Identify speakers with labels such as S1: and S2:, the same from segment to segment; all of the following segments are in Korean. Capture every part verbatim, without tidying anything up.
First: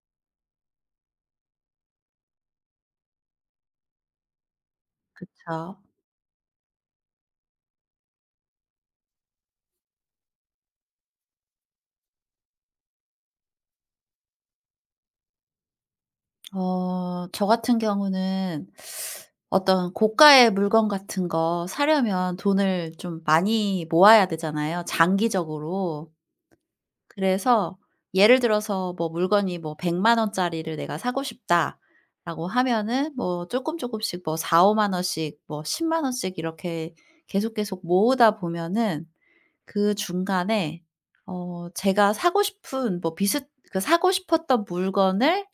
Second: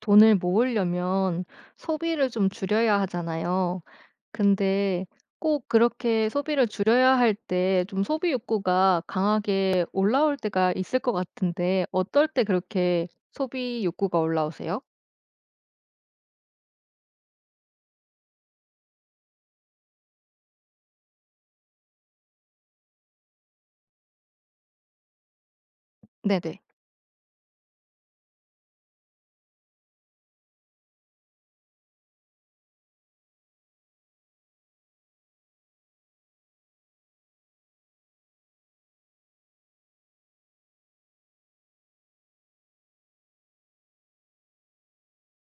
S1: 돈을 모으려면 소비를 좀 줄여야 하잖아요. 근데 꼭
S2: 그쵸.
S1: 그렇게 소비를 줄여야 할 때 좀 소비 욕구가 강하게 올라올 때가 있을 것 같은데 어떨 때 그렇게 소비 욕구가 올라오세요?
S2: 어 저 같은 경우는 어떤 고가의 물건 같은 거 사려면 돈을 좀 많이 모아야 되잖아요, 장기적으로.
S1: 네네.
S2: 그래서 예를 들어서 뭐 물건이 뭐 백 원짜리를 내가 사고 싶다라고 하면은 뭐 조금 조금씩뭐 사, 오만 원씩 뭐1 0 원씩 이렇게 계속, 계속 모으다 보면은 그 중간에 어 제가 사고 싶은 뭐 비슷 그 사고 싶었던 물건을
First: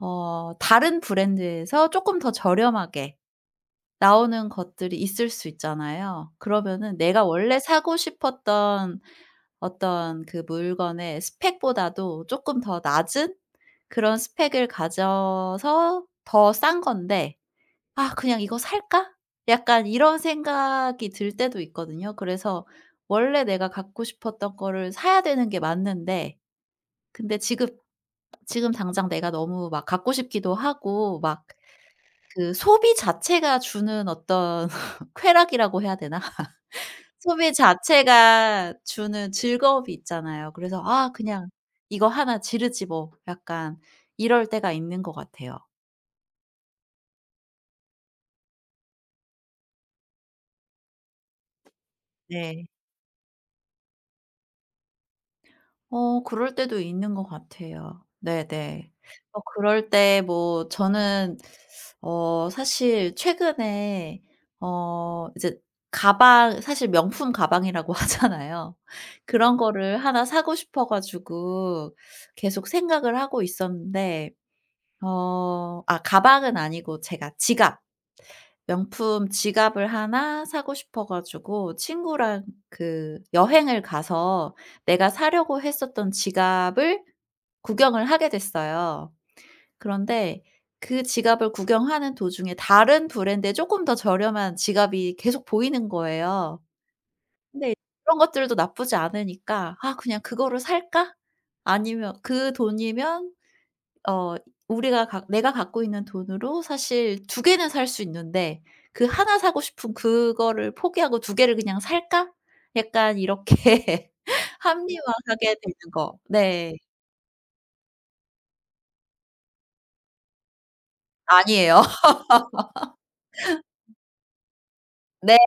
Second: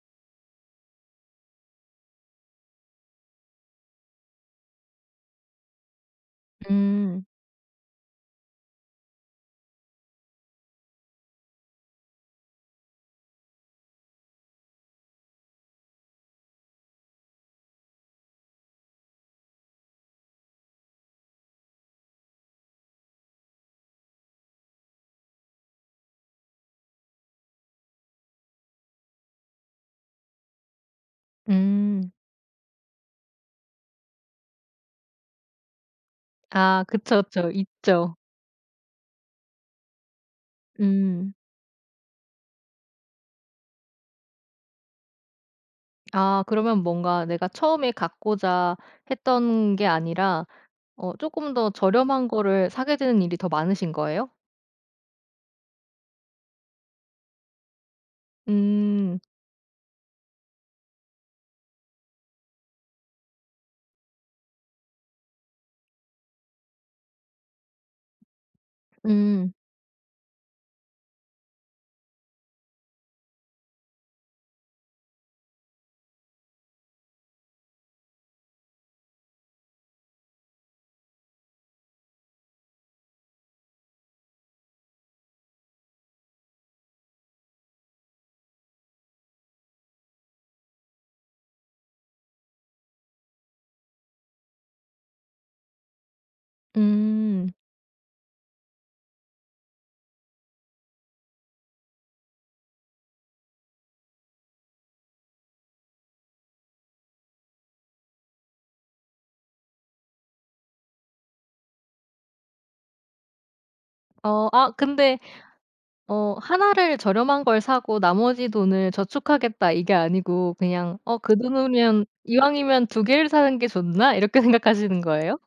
S2: 어 다른 브랜드에서 조금 더 저렴하게 나오는 것들이 있을 수 있잖아요. 그러면은 내가
S1: 음.
S2: 원래 사고 싶었던 어떤 그 물건의 스펙보다도 조금 더 낮은 그런 스펙을 가져서 더 싼 건데 '아 그냥 이거 살까?' 약간 이런 생각이 들 때도 있거든요. 그래서 원래 내가 갖고 싶었던 거를 사야 되는 게 맞는데, 근데 지금 지금 당장 내가 너무 막 갖고 싶기도 하고 막
S1: 음.
S2: 그 소비 자체가 주는 어떤 쾌락이라고 해야 되나?
S1: 아 그쵸, 그쵸.
S2: 소비
S1: 있죠.
S2: 자체가 주는 즐거움이 있잖아요. 그래서 '아
S1: 음.
S2: 그냥 이거 하나 지르지 뭐.' 약간 이럴 때가 있는 것 같아요.
S1: 아 그러면 뭔가 내가 처음에 갖고자 했던 게 아니라 어금더 저렴한
S2: 네.
S1: 거를 사게 되는 일이 더 많으신 거예요?
S2: 어 그럴 때도 있는 것 같아요. 네네.
S1: 음.
S2: 어 그럴 때 뭐 저는, 어 사실 최근에 어 이제 가방, 사실 명품 가방이라고 하잖아요.
S1: 음.
S2: 그런 거를 하나 사고 싶어 가지고 계속 생각을 하고 있었는데, 어 아, 가방은 아니고 제가 지갑. 명품 지갑을 하나 사고 싶어 가지고 친구랑 그 여행을 가서 내가 사려고 했었던 지갑을 구경을 하게 됐어요. 그런데 그 지갑을 구경하는 도중에 다른 브랜드의 조금 더 저렴한 지갑이 계속 보이는 거예요.
S1: 음.
S2: 근데 그런 것들도 나쁘지 않으니까 '아 그냥 그거를 살까? 아니면 그 돈이면, 어 우리가 가 내가 갖고 있는 돈으로 사실 두 개는 살 수 있는데, 그 하나 사고 싶은 그거를 포기하고 두 개를 그냥 살까?' 약간 이렇게
S1: 어 아 근데
S2: 합리화하게 되는 거.
S1: 어
S2: 네.
S1: 나를 저렴한 걸 사고 나머지 돈을 저축하겠다 이게 아니고 그냥 '어 그
S2: 아니에요.
S1: 돈이면 이왕이면 두 개를 사는 게 좋나?' 이렇게 생각하시는 거예요?
S2: 네.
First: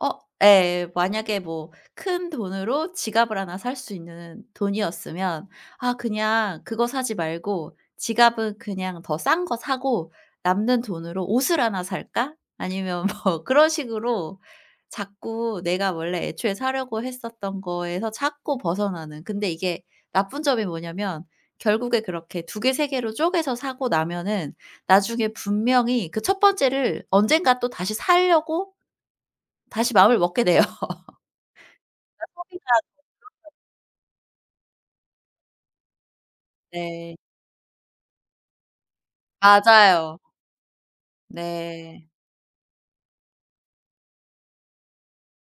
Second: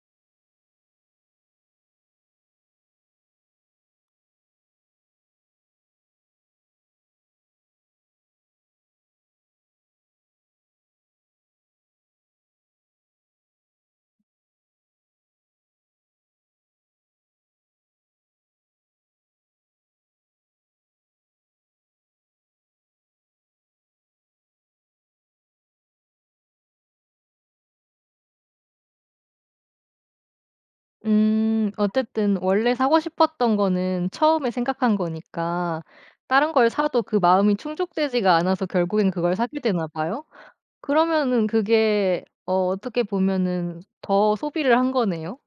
S2: 어 예. 만약에 뭐 큰 돈으로 지갑을 하나 살 수 있는 돈이었으면, 아 그냥 그거 사지 말고 지갑은 그냥 더 싼 거 사고 '남는 돈으로 옷을 하나 살까?' 아니면 뭐 그런 식으로 자꾸 내가 원래 애초에 사려고 했었던 거에서 자꾸 벗어나는, 근데 이게 나쁜 점이 뭐냐면, 결국에 그렇게 두 개 세 개로 쪼개서 사고 나면은 나중에 분명히 그 첫 번째를 언젠가 또 다시 사려고 다시 마음을 먹게 돼요.
S1: 음. 어쨌든
S2: 소비자
S1: 원래 사고 싶었던 거는 처음에 생각한 거니까 다른 걸 사도
S2: 네.
S1: 그 마음이 충족되지가 않아서 결국엔 그걸 사게 되나
S2: 맞아요.
S1: 봐요? 그러면은
S2: 네.
S1: 그게 어 어떻게 보면은 더 소비를 한 거네요?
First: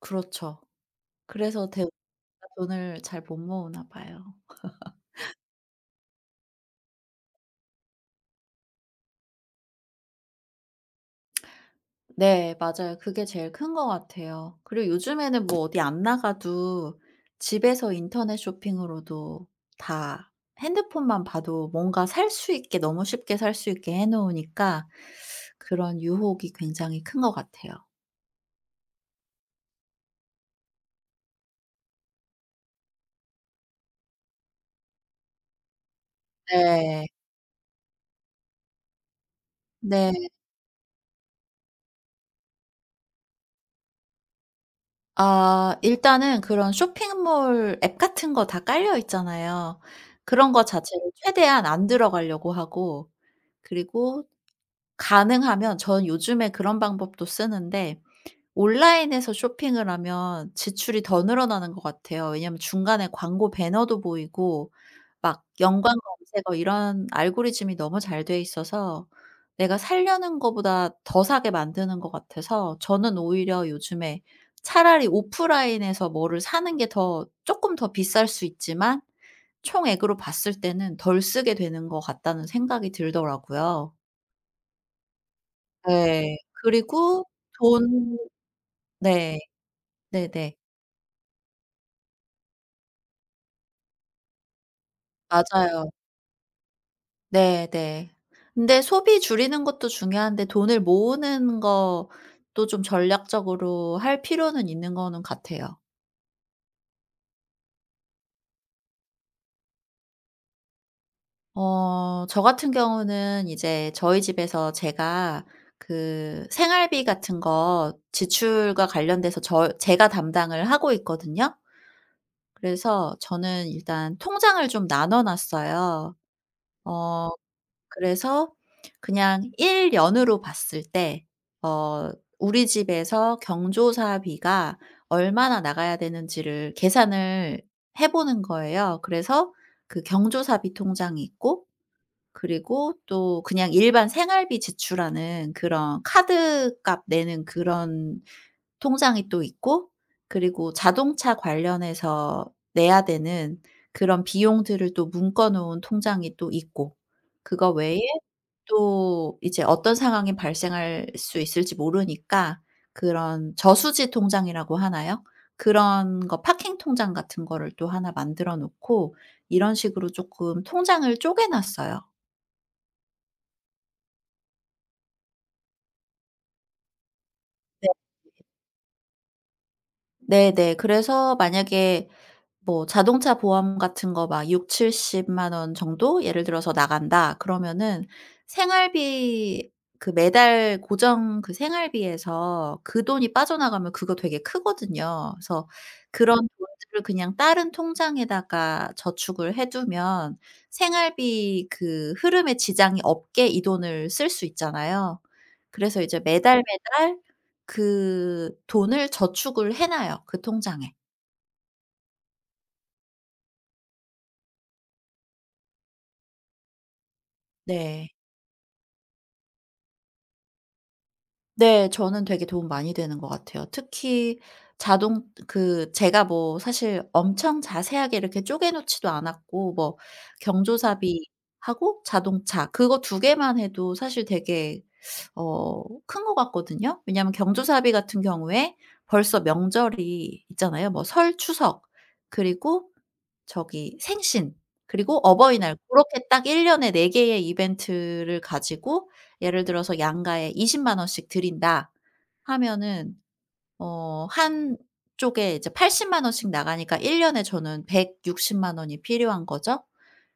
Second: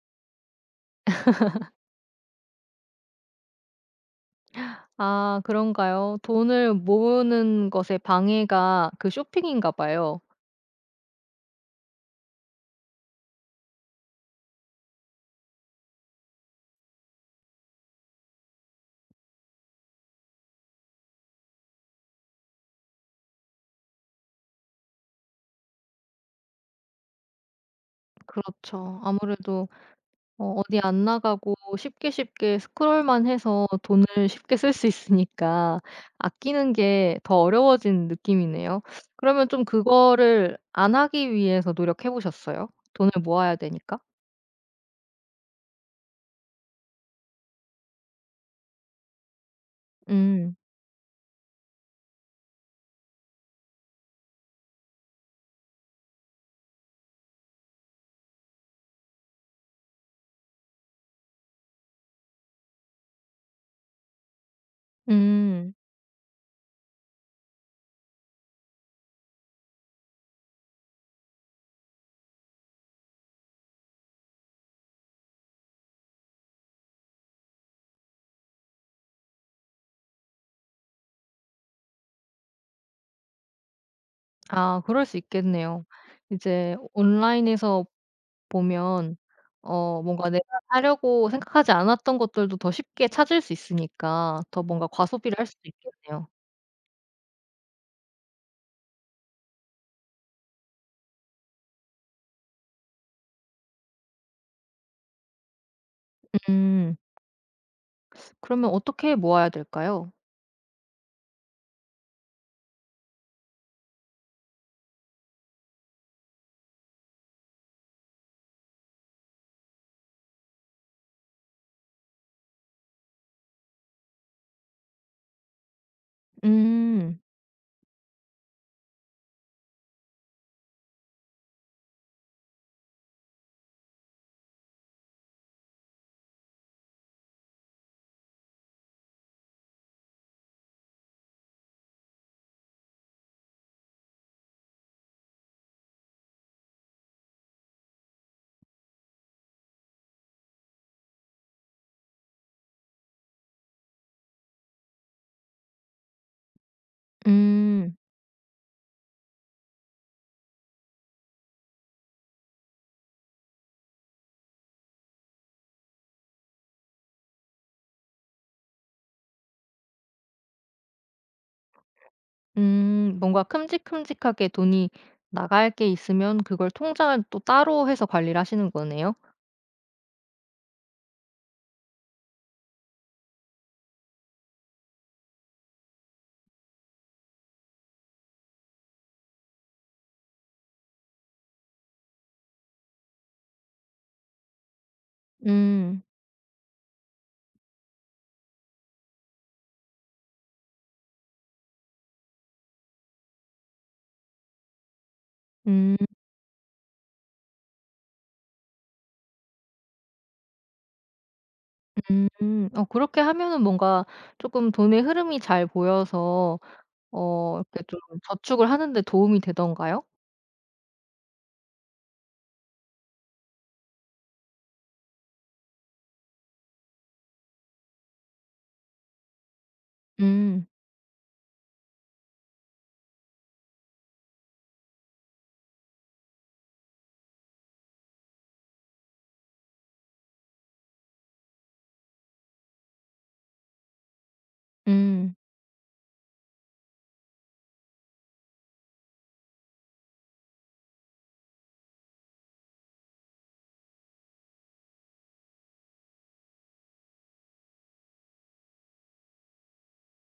S2: 그렇죠. 그래서 대 돈을 잘 못 모으나 봐요.
S1: 아 그런가요? 돈을 모으는 것에 방해가 그 쇼핑인가 봐요.
S2: 네. 맞아요. 그게 제일 큰 것 같아요. 그리고 요즘에는 뭐 어디 안 나가도 집에서 인터넷 쇼핑으로도 다, 핸드폰만 봐도 뭔가 살 수 있게, 너무 쉽게 살 수 있게 해 놓으니까 그런 유혹이 굉장히 큰 것 같아요.
S1: 그렇죠. 아무래도 어 어디 안 나가고 쉽게 쉽게 스크롤만 해서 돈을 쉽게 쓸 수 있으니까 아끼는
S2: 네.
S1: 게 더 어려워진 느낌이네요. 그러면 좀
S2: 네.
S1: 그거를 안 하기 위해서 노력해 보셨어요? 돈을 모아야 되니까?
S2: 아, 일단은 그런 쇼핑몰 앱 같은 거 다 깔려 있잖아요. 그런
S1: 음.
S2: 거 자체를 최대한 안 들어가려고 하고, 그리고 가능하면 전 요즘에 그런 방법도 쓰는데, 온라인에서 쇼핑을 하면 지출이 더 늘어나는 것 같아요. 왜냐하면 중간에 광고 배너도 보이고 막
S1: 음.
S2: 연관 검색어, 이런 알고리즘이 너무 잘 돼 있어서 내가 사려는 거보다 더 사게 만드는 것 같아서, 저는 오히려 요즘에 차라리 오프라인에서 뭐를 사는 게 더 조금 더 비쌀 수 있지만 총액으로 봤을 때는 덜 쓰게 되는 것 같다는 생각이 들더라고요.
S1: 아 그럴 수 있겠네요.
S2: 네.
S1: 이제
S2: 그리고
S1: 온라인에서
S2: 돈
S1: 보면
S2: 네.
S1: 어 뭔가 내가
S2: 네네.
S1: 사려고 생각하지 않았던 것들도 더 쉽게 찾을 수 있으니까 더 뭔가 과소비를 할 수도
S2: 맞아요.
S1: 있겠네요.
S2: 네네. 근데 소비 줄이는 것도 중요한데 돈을 모으는 것도 좀 전략적으로 할 필요는 있는 거는 같아요.
S1: 음. 그러면 어떻게 모아야 될까요?
S2: 어 저 같은 경우는 이제 저희 집에서 제가 그 생활비 같은 거 지출과 관련돼서 저 제가 담당을 하고 있거든요. 그래서 저는 일단 통장을 좀 나눠 놨어요.
S1: 음.
S2: 어 그래서 그냥 일 년으로 봤을 때 어 우리 집에서 경조사비가 얼마나 나가야 되는지를 계산을 해 보는 거예요. 그래서 그 경조사비 통장이 있고, 그리고 또 그냥 일반 생활비 지출하는 그런 카드값 내는 그런 통장이 또 있고, 그리고 자동차 관련해서 내야 되는 그런 비용들을 또 묶어 놓은 통장이 또 있고, 그거
S1: 음.
S2: 외에 또 이제 어떤 상황이 발생할 수 있을지 모르니까 그런 저수지 통장이라고 하나요? 그런 거, 파킹 통장 같은 거를 또 하나 만들어 놓고, 이런 식으로 조금 통장을 쪼개 놨어요.
S1: 음. 뭔가 큼직큼직하게 돈이 나갈 게 있으면 그걸 통장을 또
S2: 네.
S1: 따로 해서 관리를 하시는 거네요.
S2: 네네. 그래서 만약에 뭐 자동차 보험 같은 거 막6칠7 0원 정도 예를 들어서 나간다 그러면은, 생활비, 그 매달 고정 그 생활비에서 그 돈이 빠져나가면 그거 되게 크거든요. 그래서
S1: 음.
S2: 그런 돈들을 그냥 다른 통장에다가 저축을 해 두면 생활비 그 흐름에 지장이 없게 이 돈을 쓸 수 있잖아요.
S1: 음.
S2: 그래서 이제 매달, 매달 그 돈을 저축을 해 놔요, 그 통장에.
S1: 음. 음. 어 그렇게 하면은 뭔가 조금 돈의 흐름이 잘 보여서 어 이렇게 좀
S2: 네.
S1: 저축을 하는 데 도움이 되던가요?
S2: 네. 저는 되게 도움 많이 되는 것 같아요. 특히 자동 그 제가 뭐 사실 엄청 자세하게 이렇게 쪼개 놓지도 않았고, 뭐
S1: 음.
S2: 경조사비하고 자동차 그거 두 개만 해도 사실 되게 어 큰 것 같거든요. 왜냐하면 경조사비 같은 경우에 벌써 명절이 있잖아요. 뭐 설, 추석 그리고 저기 생신 그리고
S1: 음.
S2: 어버이날, 고렇게 딱 일 년에 네 개의 이벤트를 가지고 예를 들어서 양가에 이십만 원씩 드린다 하면은, 어 한쪽에 이제 팔십만 원씩 나가니까 일 년에 저는 백육십만 원이 필요한 거죠.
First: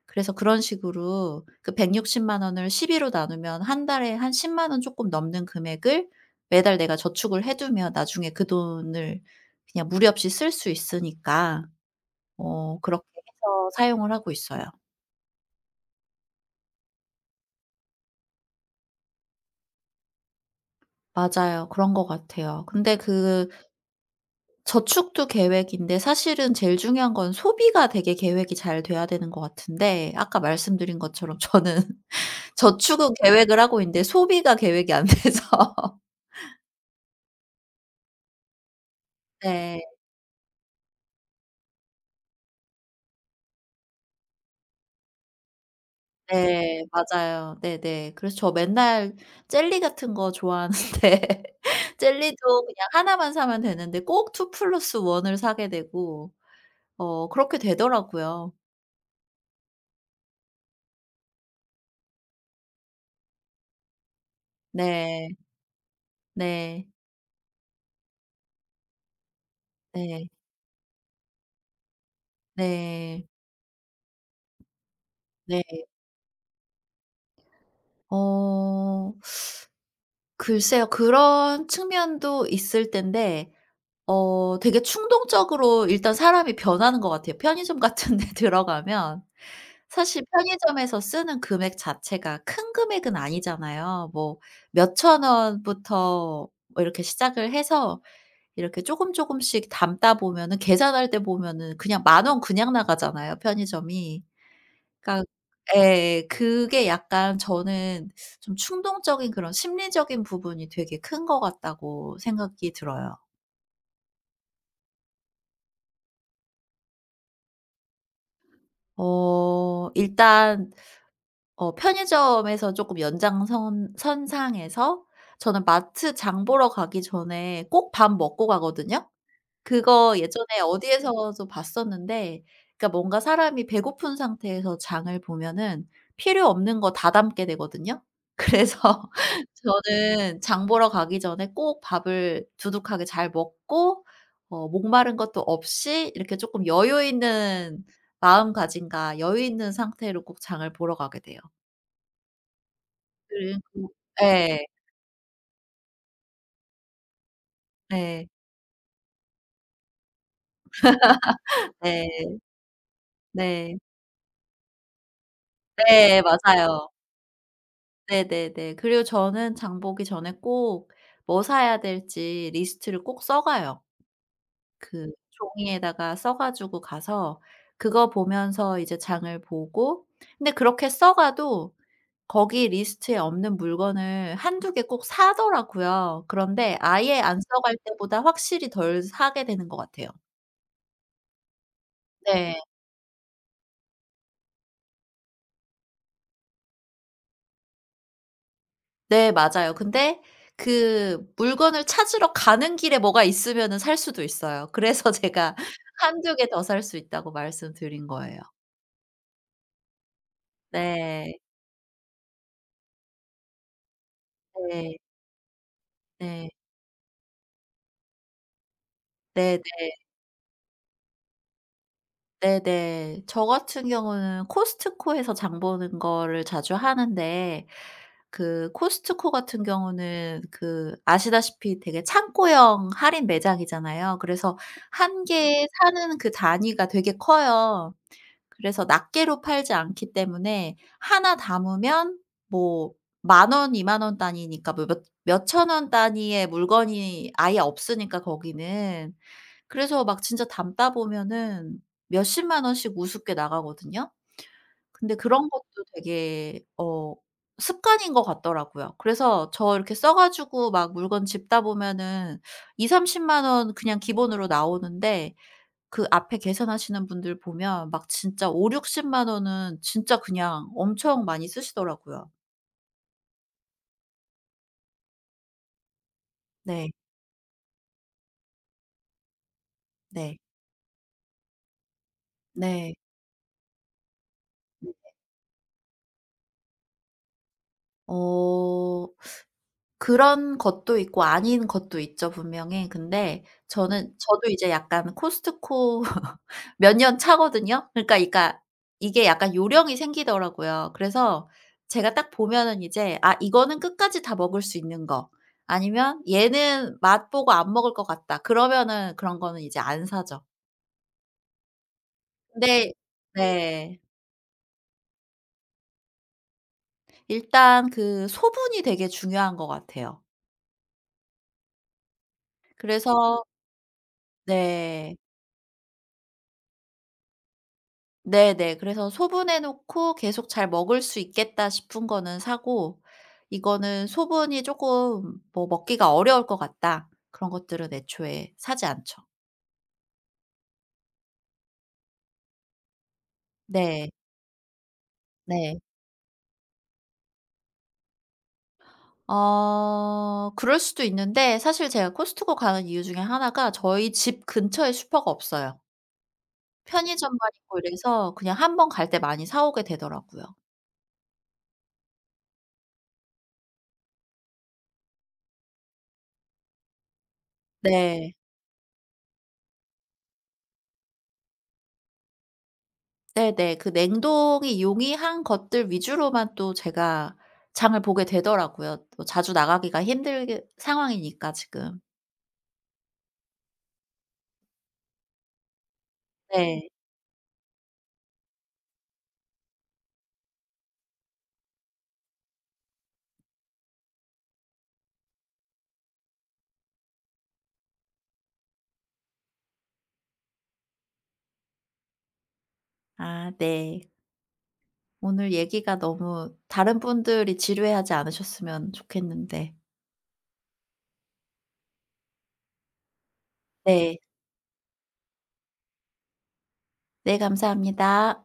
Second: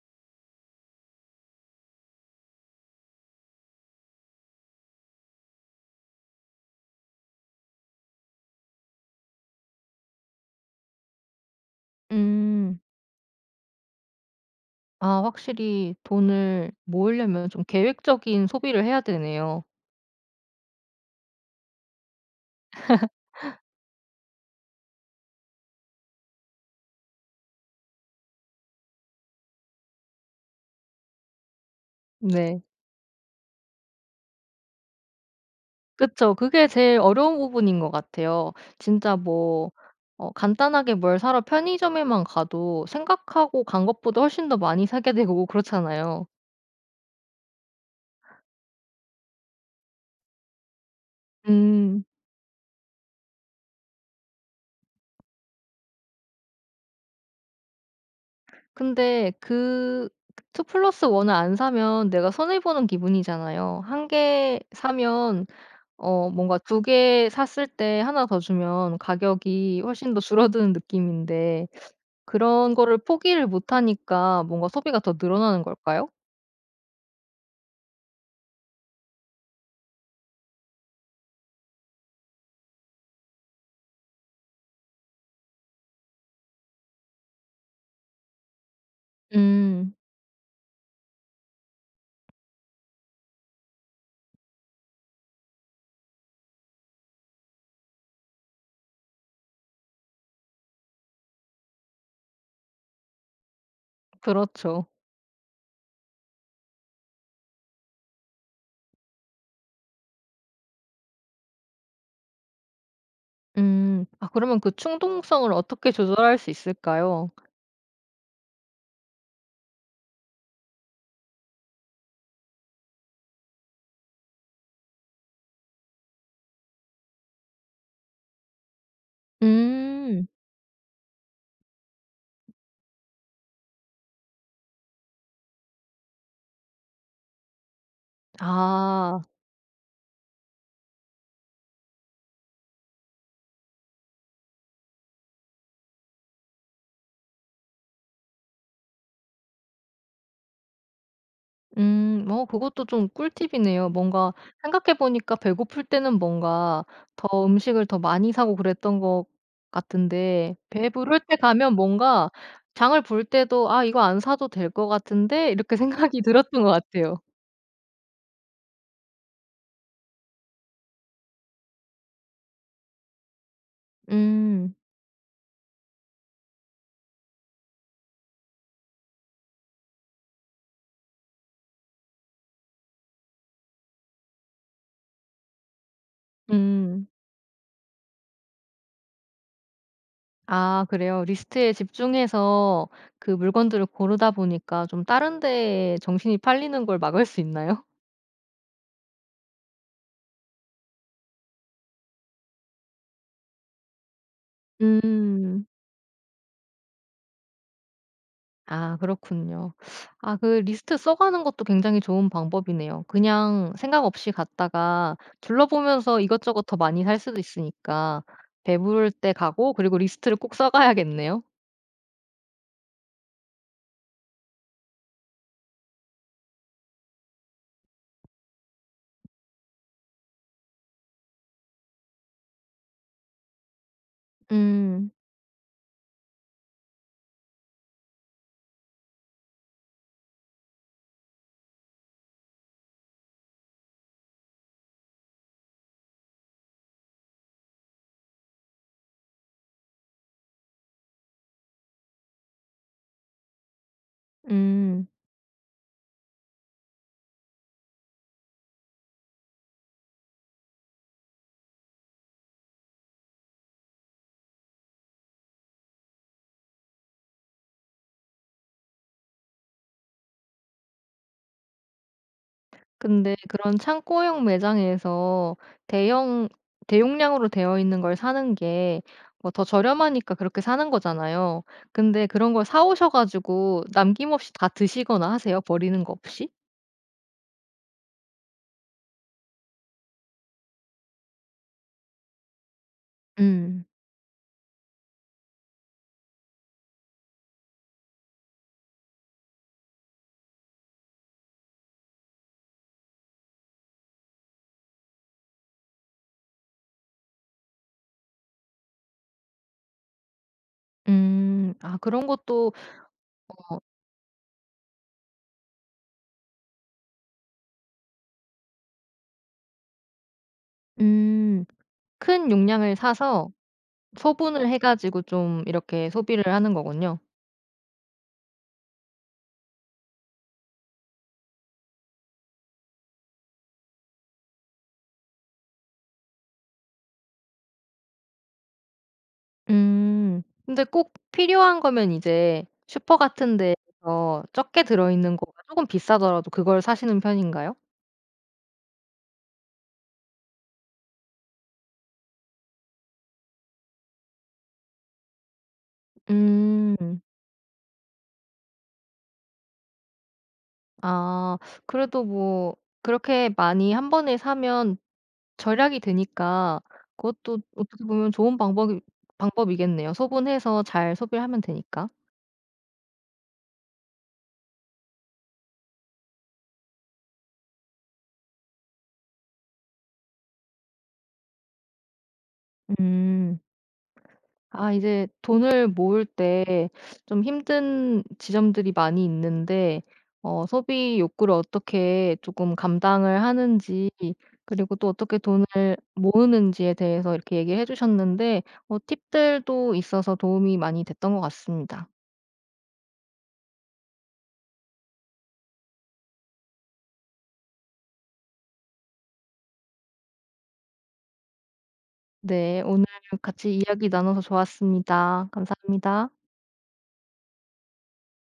S2: 그래서 그런 식으로 그 백육십만 원을 십이로 나누면 한 달에 한 십 원 쪼끔 넘는 금액을 매달 내가 저축을 해 두면 나중에 그 돈을 그냥 무리 없이 쓸 수 있으니까, 어
S1: 음.
S2: 그렇게 해서 사용을 하고 있어요.
S1: 아 확실히 돈을 모으려면 좀 계획적인 소비를 해야 되네요.
S2: 맞아요. 그런 것 같아요. 근데 그 저축도 계획인데, 사실은 제일 중요한 건 소비가 되게 계획이 잘 돼야 되는 것 같은데 아까 말씀드린 것처럼 저는
S1: 네.
S2: 저축은 계획을 하고 있는데 소비가 계획이 안 돼서.
S1: 그쵸. 그게 제일 어려운 부분인 것 같아요. 진짜 뭐
S2: 네.
S1: 어 간단하게 뭘 사러 편의점에만 가도 생각하고 간 것보다 훨씬 더 많이 사게 되고 그렇잖아요.
S2: 네. 맞아요. 네네. 그래서 저 맨날 젤리 같은 거 좋아하는데
S1: 음.
S2: 젤리도 그냥 하나만 사면 되는데 꼭 투 플러스 원을 사게 되고, 어 그렇게 되더라고요.
S1: 근데 그 이 플러스 일을 안 사면 내가 손해 보는 기분이잖아요. 한 개
S2: 네.
S1: 사면 어 뭔가 두
S2: 네.
S1: 개 샀을 때 하나 더 주면 가격이 훨씬 더
S2: 네.
S1: 줄어드는 느낌인데 그런 거를
S2: 네.
S1: 포기를 못 하니까 뭔가 소비가 더 늘어나는
S2: 네.
S1: 걸까요?
S2: 어 글쎄요. 그런 측면도 있을 텐데, 어 되게 충동적으로 일단 사람이 변하는 것 같아요. 편의점 같은 데 들어가면
S1: 음.
S2: 사실 편의점에서 쓰는 금액 자체가 큰 금액은 아니잖아요. 뭐 몇천 원부터 뭐 이렇게 시작을 해서 이렇게 쪼금 쪼금씩 담다 보면은 계산할 때 보면은 그냥 만 원 그냥 나가잖아요 편의점이.
S1: 그렇죠.
S2: 그러니까 예. 그게 약간 저는 좀 충동적인 그런 심리적인 부분이 되게 큰 것 같다고 생각이 들어요.
S1: 음. 아 그러면 그 충동성을 어떻게 조절할 수 있을까요?
S2: 어 일단 어 편의점에서 쪼끔 연장선 선상에서, 저는 마트 장 보러 가기 전에 꼭 밥 먹고 가거든요. 그거
S1: 음.
S2: 예전에 어디에서도 봤었는데, 그러니까 뭔가 사람이 배고픈 상태에서 장을 보면은 필요 없는 거 다 담게 되거든요. 그래서
S1: 아.
S2: 저는 장 보러 가기 전에 꼭 밥을 두둑하게 잘 먹고 어 목마른 것도 없이 이렇게 조금 여유 있는 마음가짐과 여유 있는 상태로 꼭 장을 보러 가게 돼요.
S1: 음. 어 그것도 좀
S2: 그리고
S1: 꿀팁이네요.
S2: 예.
S1: 뭔가
S2: 네.
S1: 생각해 보니까 배고플 때는 뭔가 더 음식을 더
S2: 네.
S1: 많이 사고 그랬던 것 같은데 배부를 때 가면 뭔가
S2: 네.
S1: 장을 볼 때도
S2: 네.
S1: '아 이거 안 사도 될 것 같은데.' 이렇게
S2: 네,
S1: 생각이 들었던 것
S2: 맞아요.
S1: 같아요.
S2: 네네네. 그리고 저는 장 보기 전에 꼭 뭐 사야 될지 리스트를 꼭 써 가요.
S1: 음.
S2: 그 종이에다가 써 가지고 가서 그거 보면서 이제 장을 보고, 근데 그렇게 써 가도 거기 리스트에 없는 물건을 한두 개 꼭 사더라고요. 그런데
S1: 음.
S2: 아예 안 써갈 때보다 확실히 덜 사게 되는 것 같아요.
S1: 아 그래요? 리스트에
S2: 네.
S1: 집중해서 그 물건들을 고르다 보니까 좀 다른 데에 정신이 팔리는 걸 막을 수 있나요?
S2: 네 맞아요. 근데 그 물건을 찾으러 가는 길에 뭐가 있으면은 살 수도 있어요. 그래서 제가
S1: 음.
S2: 한두 개 더 살 수 있다고 말씀드린 거예요.
S1: 아 그렇군요. 아 그 리스트 써
S2: 네.
S1: 가는 것도 굉장히 좋은 방법이네요. 그냥 생각 없이
S2: 네.
S1: 갔다가 둘러보면서
S2: 네.
S1: 이것저것 더 많이 살 수도 있으니까 배부를 때 가고
S2: 네네.
S1: 그리고 리스트를 꼭 써 가야겠네요.
S2: 네네. 저 같은 경우는 코스트코에서 장 보는 거를 자주 하는데, 그 코스트코 같은 경우는 그 아시다시피 되게 창고형 할인 매장이잖아요. 그래서
S1: 음.
S2: 한 개 사는 그 단위가 되게 커요. 그래서 낱개로 팔지 않기 때문에 하나 담으면 뭐 만 원, 이만 원 단위니까, 뭐 몇 몇천 원 단위의 물건이 아예 없으니까 거기는. 그래서 막 진짜 담다 보면은 몇십만 원씩 우습게 나가거든요.
S1: 음.
S2: 근데 그런 것도 되게 어 습관인 것 같더라고요. 그래서 저 이렇게 써 가지고 막 물건 집다 보면은 이백삼십만 원 그냥 기본으로 나오는데, 그 앞에 계산하시는 분들 보면 막 진짜 오육십만 원은 진짜 그냥 엄청 많이 쓰시더라고요.
S1: 근데 그런 창고형 매장에서 대형
S2: 네.
S1: 대용량으로 되어 있는 걸 사는 게 뭐 더 저렴하니까
S2: 네.
S1: 그렇게 사는 거잖아요. 근데 그런 걸 사
S2: 네.
S1: 오셔 가지고 남김없이 다 드시거나 하세요? 버리는 거 없이?
S2: 어 그런 것도 있고 아닌 것도 있죠, 분명히. 근데
S1: 음.
S2: 저는 저도 이제 약간 코스트코 몇 년 차거든요. 그러니까 그러니까 이게 약간 요령이 생기더라고요. 그래서 제가 딱 보면은 이제 '아 이거는 끝까지 다 먹을 수 있는 거.' 아니면 '얘는 맛보고 안 먹을 것 같다.' 그러면은 그런 거는 이제 안 사죠.
S1: 음. 아 그런 것도
S2: 근데 네. 일단 그 소분이 되게 중요한 것 같아요.
S1: 음 큰 용량을
S2: 그래서
S1: 사서 소분을 해
S2: 네.
S1: 가지고 좀 이렇게 소비를 하는 거군요.
S2: 네네. 그래서 소분해 놓고 계속 잘 먹을 수 있겠다 싶은 거는 사고, 이거는 소분이 조금 뭐 먹기가 어려울 것 같다, 그런 것들은 애초에 사지 않죠.
S1: 음. 근데 꼭 필요한 거면 이제 슈퍼 같은 데
S2: 네.
S1: 서 적게 들어있는 거가 조
S2: 네.
S1: 금 비싸더라도 그걸 사시는 편인가요?
S2: 어 그럴 수도 있는데 사실 제가 코스트코 가는 이유 중에 하나가 저희 집 근처에 슈퍼가 없어요.
S1: 음.
S2: 편의점만 있고 이래서 그냥 한번 갈 때 많이 사 오게 되더라고요.
S1: 아 그래도 뭐 그렇게 많이 한 번에 사면 절약이 되니까 그것도 어떻게 보면
S2: 네.
S1: 좋은 방법이 방법이겠네요. 소분해서 잘 소비를 하면 되니까.
S2: 네네. 그 냉동이 용이한 것들 위주로만 또 제가 장을 보게 되더라고요. 또 자주 나가기가 힘들 상황이니까 지금.
S1: 음. 아 이제 돈을 모을
S2: 네.
S1: 때 좀 힘든 지점들이 많이 있는데 어 소비 욕구를 어떻게 조금 감당을 하는지 그리고 또 어떻게 돈을 모으는지에 대해서 이렇게 얘기를 해 주셨는데 어 팁들도 있어서 도움이 많이 됐던 것 같습니다.
S2: 아 네. 오늘 얘기가 너무 다른 분들이 지루해하지 않으셨으면 좋겠는데.
S1: 네. 오늘 같이 이야기
S2: 네.
S1: 나눠서 좋았습니다. 감사합니다.
S2: 네 감사합니다.